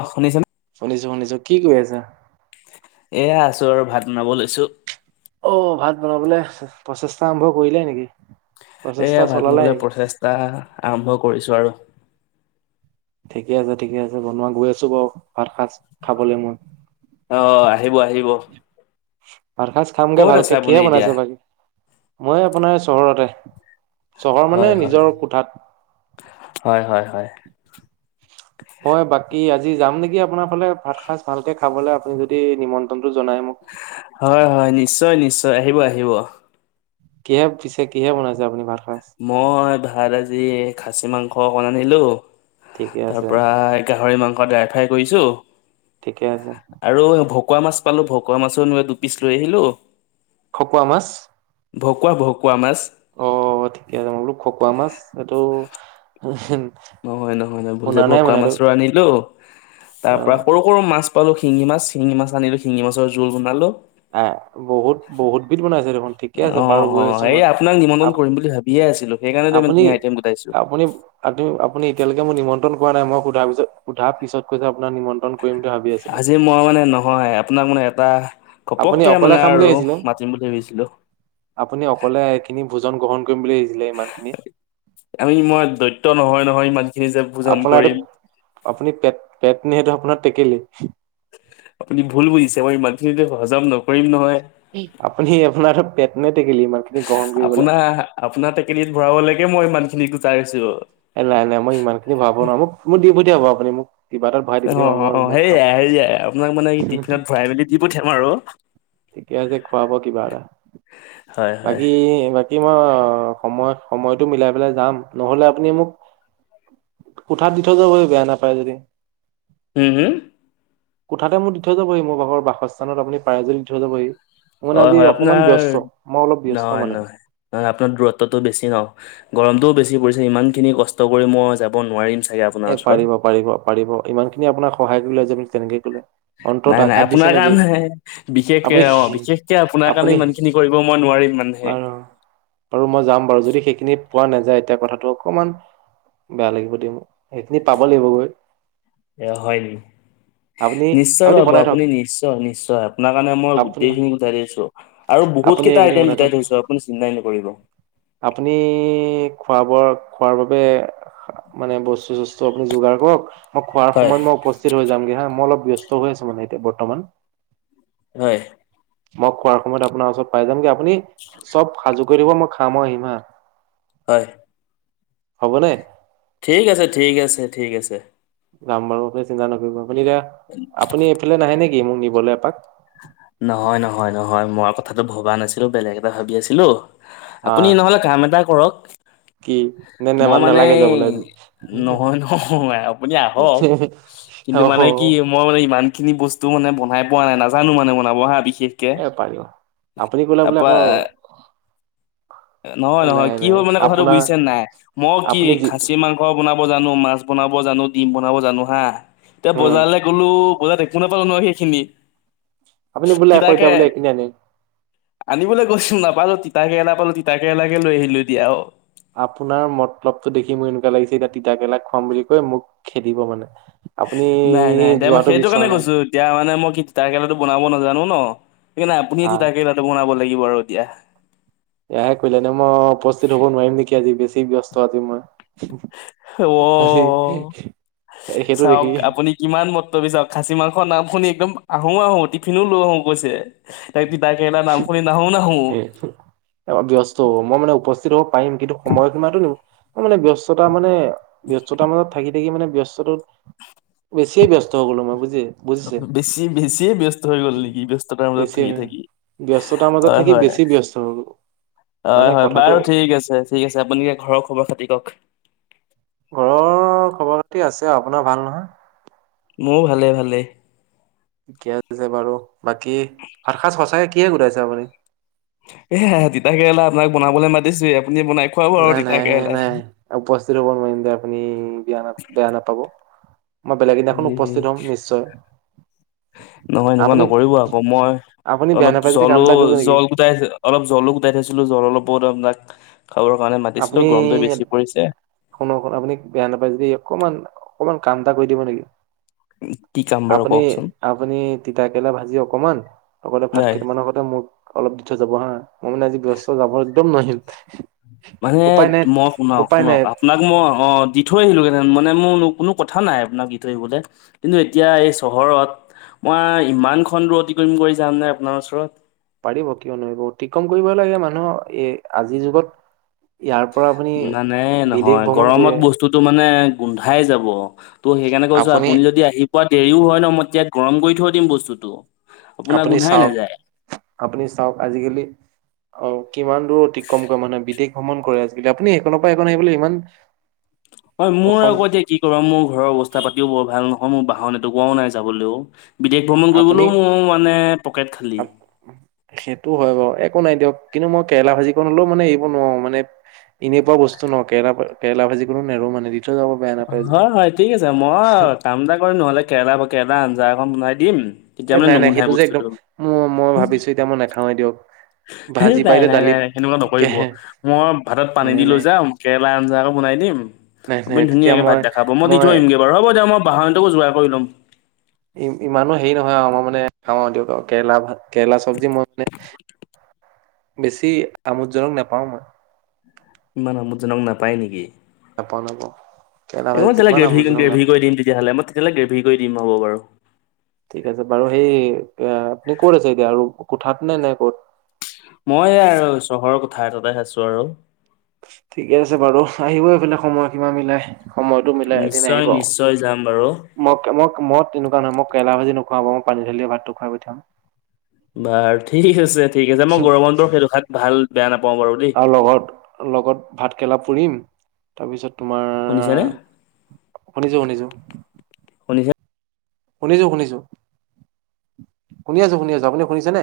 অ শুনিছে নে শুনিছোঁ শুনিছোঁ কি কৰি আছা এয়া আছোঁ আৰু ভাত বনাব লৈছো অ' ভাত বনাবলৈ প্ৰচেষ্টা আৰম্ভ কৰিলাই নেকি প্ৰচেষ্টা এয়া ভাত চলালাই বনাবলৈ নেকি? প্ৰচেষ্টা আৰম্ভ কৰিছোঁ আৰু ঠিকে আছে ঠিকে আছে বনোৱা গৈ আছো বাৰু ভাত সাজ খাবলৈ মই। অ' আহিব আহিব। ভাতসাজ খামগে ক'ত আছে ভালকে আপুনি কিহে এতিয়া? বনাইছে বাকি? মই আপোনাৰ চহৰতে। চহৰ মানে হয় হয়, নিজৰ কোঠাত। হয় হয় হয়। মই বাকী আজি যাম নেকি আপোনাৰ ফালে ভাত সাঁজ ভালকে খাবলৈ আপুনি যদি নিমন্ত্ৰণটো জনাই মোক। হয় হয়, নিশ্চয় নিশ্চয়, আহিব আহিব। কিহে পিছে কিহে বনাইছে আপুনি ভাতসাজ? মই ভাত আজি খাচী মাংস অকণ আনিলোঁ ঠিকে আছে তাৰপৰা গাহৰি মাংস ড্ৰাই ফ্ৰাই কৰিছোঁ। ঠিকে আছে। আৰু ভকুৱা মাছ পালো ভকুৱা মাছো দু পিচ লৈ আহিলোঁ। খকোৱা মাছ? ভকুৱা ভকুৱা মাছ। অ' ঠিকে আছে মই বোলো খকুৱা মাছ এইটো [unintelligible] নহয় নহয় নহয় ভুল যে শুনা নাই ভকুৱা মানে এইটো মাছৰ আনিলোঁ, তাৰ পৰা অ', সৰু সৰু মাছ পালো শিঙি মাছ শিঙি মাছ আনিলোঁ শিঙি মাছৰ জোল বনালোঁ। হা বহুত বহুত বিধ বনাইছে দেখোন। ঠিকে আছে অ', বাৰু অ গৈ আছো ', এই মই। আপোনাক আপ নিমন্ত্ৰণ কৰিম বুলি ভাবিয়ে আছিলোঁ সেইকাৰণে তই আপুনি ইমানি আইটেম গোটাইছোঁ। [unintelligible] আপুনি এতিয়ালৈকে মোক নিমন্ত্ৰন কৰা নাই মই সোধাৰ পিছ সোধা পিছত কৈছে আপোনাৰ নিমন কৰিম বুলি ভাবি আছিলোঁ। আজি মই মানে নহয় আপোনাক মানে এটা আপুনি ঘপকে অকলে মানে খাম বুলি আৰু আহিছিলে? মাতিম বুলি ভাবিছিলোঁ। আপুনি অকলে এইখিনি ভোজন গ্ৰহণ কৰিম বুলি ভাবিছিলে ইমান খিনি। আমি ই মই দৈত্য নহয় নহয় ইমন। আপোনাৰ এইটো আপুনি পেট পেট নে সেইটো আপোনাৰ টেকেলি? আপুনি ভুল বুজিছে মই ইমানখিনতে হজম নকৰিম নহয়। আপুনি আপোনাৰ পেট নে টেকেলি ইমান? আপোনাৰ আপোনাৰ টেকেলিত ভৰাবলৈকে মই ইমান খিনিত গোটাইছোঁ। এ নাই নাই মই ইমান খিনি ভাৰাব নোৱাৰো মোক মোক দি পঠিয়াব আপুনি মোক কিবা এটাত ভৰাই দি পঠিয়াব মই অ', অ', ৰুমত খাম। সেয়াই সেয়াই আপোনাক মানে টিফিনত ভৰাই মেলি দি পঠিয়াম আৰু। ঠিকে আছে খোৱাব কিবা এটা, হয় হয়। বাকী মই সময় সময়টো মিলাই পেলাই যাম নহ'লে আপুনি মোক কোঠাত দি থৈ যাবহি বেয়া নাপায় যদি। উ হো? কোঠাতে মোক দি থৈ যাবহি মোৰ ভাগৰ বাসস্থানত আপুনি পাৰে যদি দি থৈ যাবহি মই মানে হয় আজি হয় অকমান আপোনাৰ ব্যস্ত মই অলপ ব্যস্ত নহয় মানে। নহয় আপোনাৰ দূৰত্বটো বেছি ন গৰমটোও বেছি পৰিছে ইমানখিনি কষ্ট কৰি মই যাব নোৱাৰিম চাগে আপোনাৰ এ ওচৰত পাৰিব পাৰিব পাৰিব ইমান খিনি আপোনাক সহায় কৰিলে যে তেনেকে কলে। অন্তৰত নাই নাই আঘাত দিছে আপোনাৰ নেকি কাৰণে হে। বিশেষকে আপুনি অ' বিশেষকে আপোনাৰ কাৰণে আপুনি ইমান খিনি কৰিব মই নোৱাৰিম মানহে। বাৰু বাৰু মই যাম বাৰু যদি সেইখিনি পোৱা নাযায় এতিয়া কথাটো অকমান বেয়া লাগিব দেই মোক। সেইখিনি পাব লাগিব গৈ। এ হয় নি? আপুনি নিশ্চয় পাব বনাই থওক আপুনি নিশ্চয় নিশ্চয় আপোনাৰ কাৰণে মই আপুনি গোটেইখিনি গোঠাই দিছোঁ। আৰু বহুত আপুনি কেইটা সেইখিনি আইটেম বনাই গোটাই থওক থৈছো আপুনি চিন্তাই নকৰিব। আপুনি খোৱা বোৱাৰ খোৱাৰ বাবে মানে বস্তু চস্তু আপুনি যোগাৰ কৰক মই খোৱাৰ হয় সময়ত মই উপস্থিত হৈ যামগৈ হা মই অলপ ব্যস্ত হৈ আছো মানে এতিয়া বৰ্তমান হয় মই খোৱাৰ সময়ত আপোনাৰ ওচৰত পাই যামগে আপুনি চব সাজু কৰি থব মই খাম আৰু আহিম হা হয় হ'ব দে ঠিক আছে ঠিক আছে ঠিক আছে যাম বাৰু চিন্তা নকৰিব আপুনি এতিয়া আপুনি এইফালে নাহে নেকি মোক নিবলে এপাক নহয় নহয় নহয় মই কথাটো ভবা নাছিলোঁ বেলেগ এটা ভাবি আছিলোঁ হা আপুনি নহ'লে কাম এটা কৰক কি নে নে মই মানে নালাগে যাবলৈ আজি। নহয় নহয় আপুনি আহক কিন্তু অহ মানে কি মই মানে ইমান খিনি বস্তু মানে বনাই পোৱা নাই নাজানোঁ মানে বনাব হা বিশেষ। এ পাৰিব আপুনি বনাবলে আকৌ নহয় নহয় নাই কি নাই হ'ল মানে কথাটো আপোনাৰ বুজিছে নাই মই কি আপুনি যি খাচী মাংস। বনাব জানোঁ মাছ বনাব জানো ডিম বনাব জানো হা এতিয়া উম বজাৰলৈ গ'লো বজাৰ কোনেবা জান সেইখিনি আপুনি বোলে আকৌ তিতাকে এতিয়া বোলে এইখিনি আনিম। আনিবলৈ গৈছোঁ নাপালোঁ তিতা কেৰেলা পালোঁ তিতা কেৰেলাকে লৈ আহিলোঁ দিয়া আৰু আপোনাৰ মতলবটো দেখি মোৰ এনেকুৱা লাগিছে এতিয়া তিতাকেৰেলা খোৱাম বুলি কৈ মোক খেদিব মানে। আপুনি নাই নাই এতিয়া মই যোৱাটো সেইটো কাৰণে বিচৰা নাই। কৈছো এতিয়া মানে মই কি তিতা কেৰেলাটো বনাব নাজানোঁ ন সেইকাৰণে আপুনি হা তিতাৰকেৰেলাটো বনাব লাগিব আৰু এতিয়া। এয়াহে কৰিলানে মই উপস্থিত হ'ব নোৱাৰিম নেকি আজি বেছি ব্যস্ত আজি মই। আজি অ'। সেইটো দেখি। ইমান মৰ্তবি চাওঁক খাচী মাংসৰ নাম শুনি একদম আহো আহোঁ টিফিনো লৈ আহোঁ কৈছে। এতিয়া তিতাকেৰেলাৰ নাম শুনি নাহোঁ নাহোঁ। দিয়ক চোন ব্যস্ত হ'ব মই মানে উপস্থিত হ'ব পাৰিম কিন্তু সময়সীমাতো নি মই মানে ব্যস্ততা মানে। ব্যস্ততাৰ মাজত থাকি থাকি মানে ব্যস্ততটোত বেছিয়ে ব্যস্ত হৈ গলোঁ মই বুজি। বুজিছে বেছি বেছিয়ে ব্যস্ত হৈ গ'ল নেকি ব্যস্ততাৰ মাজত বেছিয়ে থাকি থাকি। ব্যস্ততাৰ মাজত হয় থাকি হয় বেছি ব্যস্ত হৈ গ'লো মানে হয় বাৰু কথাটো ঠিক আছে। ঠিক আছে আপুনি এতিয়া ঘৰৰ খবৰ খাতি কওঁক ঘৰৰ খবৰ খাতি আছে আপোনাৰ ভাল নহয়? মোৰ ভালে ভালে ঠিকে আছে বাৰু বাকী ভাতসাজ সঁচাকে কিহে ঘোটাইছে আপুনি এয়া তিতা কেৰেলা আপোনাক বনাবলৈ মাতিছে আপুনি বনাই খুৱাব আৰু নাই তিতা নাই কেৰেলা। নাই উপস্থিত হ'ব নোৱাৰিমগে আপুনি বেয়া না বেয়া নাপাব। মই বেলেগে এদিনাখন হে হে উপস্থিত হ'ম নিশ্চয়। নহয় এনেকুৱা আপুনি নকৰিব আকৌ মই আপুনি বেয়া অলপ নাপায় যদি কাম জ্বলো এটা কৰিব নেকি জল গোটাই। অলপ জ্বলো গোটাই থৈছিলোঁ জল অলপ বহুত আপোনাক খাবৰ কাৰণে মাতিছিলোঁ আপুনি গৰমটোৱ বেছি পৰিছে। শুনক শোনক আপুনি বেয়া নাপায় যদি অকমান অকনমান কাম এটা কৰি দিব নেকি? কি কাম বাৰু আপুনি কওকচোন আপুনি তিতাকেৰেলা ভাজি অকমান। লগতে ভাত নাই কেইটামানৰ আগতে মোক অলপ দি থৈ যাব হা মই মানে আজি ব‌্যয়স্ত যাব একদম [inaudible] মানে উপায় নাই মই শুনাওক উপায় শুনক নাই আপোনাক মই অ'দি থৈ আহিলোঁ হেতেন মানে মোৰ কোনো কথা নাই আপোনাক দি থৈ আহিবলে। কিন্তু এতিয়া এই চহৰত মই ইমান [unintelligible] অতি কৰিম কৰি যাম নে, আপোনাৰ ওচৰত? পাৰিব কিয় নোৱাৰিব অতিক্ৰম কৰিবই লাগে মানুহ এ, আজিৰ যুগত। ইয়াৰ পৰা আপুনি নানাই বিদেশ নহয়, ভ্ৰমণ কৰি গৰমত বস্তুটো মানে গোন্ধাই যাব। ত' সেইকাৰণে কৈছোঁ আপুনি যদি আহি পোৱাত দেৰিও হয় ন, মই [unintelligible] গৰম কৰি থৈ দিম বস্তুটো। আপোনাৰ আপুনি গোন্ধাই চাওঁক, নাযায় আপুনি চাওঁক আজিকালি অ' কিমান দূৰ অতিক্ৰম কৰে মানুহে বিদেশ ভ্ৰমণ কৰে আজিকালি আপুনি সেইকন পা সেইকন আহিবলে ইমান হয় মোৰ অসম আগতে কি [unintelligible] মোৰ ঘৰৰ অৱস্থা- পাতিও বৰ ভাল নহয়, মোৰ বাহন এটোকোৱাও নাই যাবলৈও। বিদেশ ভ্ৰমণ আপুনি কৰিবলৈও মোৰ মানে পকেট খালী। সেইটো হয় বাৰু একো নাই দিয়ক কিন্তু মই কেৰেলা ভাজিকণ হ'লেও মানে এৰি নোৱাৰোঁ মানে এনেকুৱা বস্তু ন, কেৰেলা [unintelligible] কেৰেলা ভাজি কোনো নেৰো মানে থৈ যাব বেয়া নাপায় যদি হয়, হয় ঠিক আছে মই কাম এটা কৰিম নহ'লে, কেৰেলা-কেৰেলা আঞ্জা একন বনাই দিম তেতিয়া এ, মানে নাই, নাই নুগোন্ধাই সেইটো যে একদম বস্তুটো মো মই ভাবিছোঁ এতিয়া মই নেখাওঁৱে দিয়ক। ভাজি [unintelligible] নাই, পাৰিলে নাই, দালিত নাই, সেনেকুৱা কে নকৰিব মই ভাতত পানী নাই দি লৈ নাই যাম কেৰেলা আঞ্জা আকো বনাই দিম। নাই নাই আপুনি তেতিয়া ধুনীয়াকে ভাত মই দা খাব, মই দি থৈ আহিম গে বাৰু হ'ব দিয়ক মই বাহন টোকো যোগাৰ কৰি ল'ম। ই, ইমানো হেৰি নহয় আৰু মই মানে নাখাওঁ আৰু দিয়ক আৰু কেৰেলা ভাত কেৰেলা চব্জি মই মানে বেছি আমোদজনক নেপাওঁ মই। ইমান আমুদজনক নাপায় নেকি? নাপাওঁ নাপাওঁ কেৰেলা একো নাই ভাজিটো তেলে ইমান আমোদজনক গ্ৰেভি-গ্ৰেভি নাপাওঁ কৰি দিম তেতিয়াহ'লে মই তেতিয়াহ'লে গ্ৰেভি কৰি দিম হ'ব বাৰু। ঠিক আছে বাৰু সেই এয়া আপুনি ক'ত আছে এতিয়া আৰু কোঠাত নে, নে ক'ত? মই এই আৰু চহৰৰ কোঠা এটাতে আছোঁ আৰু। ঠিকে আছে বাৰু আহিব এইফালে সময় সীমা মিলাই। সময়টো মিলাই একএদিন নিশ্চয় আহিব। নিশ্চয় যাম বাৰু মক [unintelligible] তেনেকুৱা নহয় মই কেৰেলা ভাজি নুখুৱাও বাৰো মই পানী ধালিয়ে ভাতটো খুৱাই পঠিয়াম। বাৰু ঠিক আছে, ঠিক আছে মই গৰম বন্ধৰ সেই দখাত ভাল-বেয়া নাপাওঁ বাৰু দে। আৰু লগত, লগত ভাত-কেৰেলা পুৰিম তাৰপিছত তোমাৰ, শুনিছেনে শুনিছোঁ, শুনিছোঁ। শুনিছে শুনিছোঁ, শুনিছোঁ শুনি আছোঁ, শুনি আছোঁ আপুনি শুনিছেনে?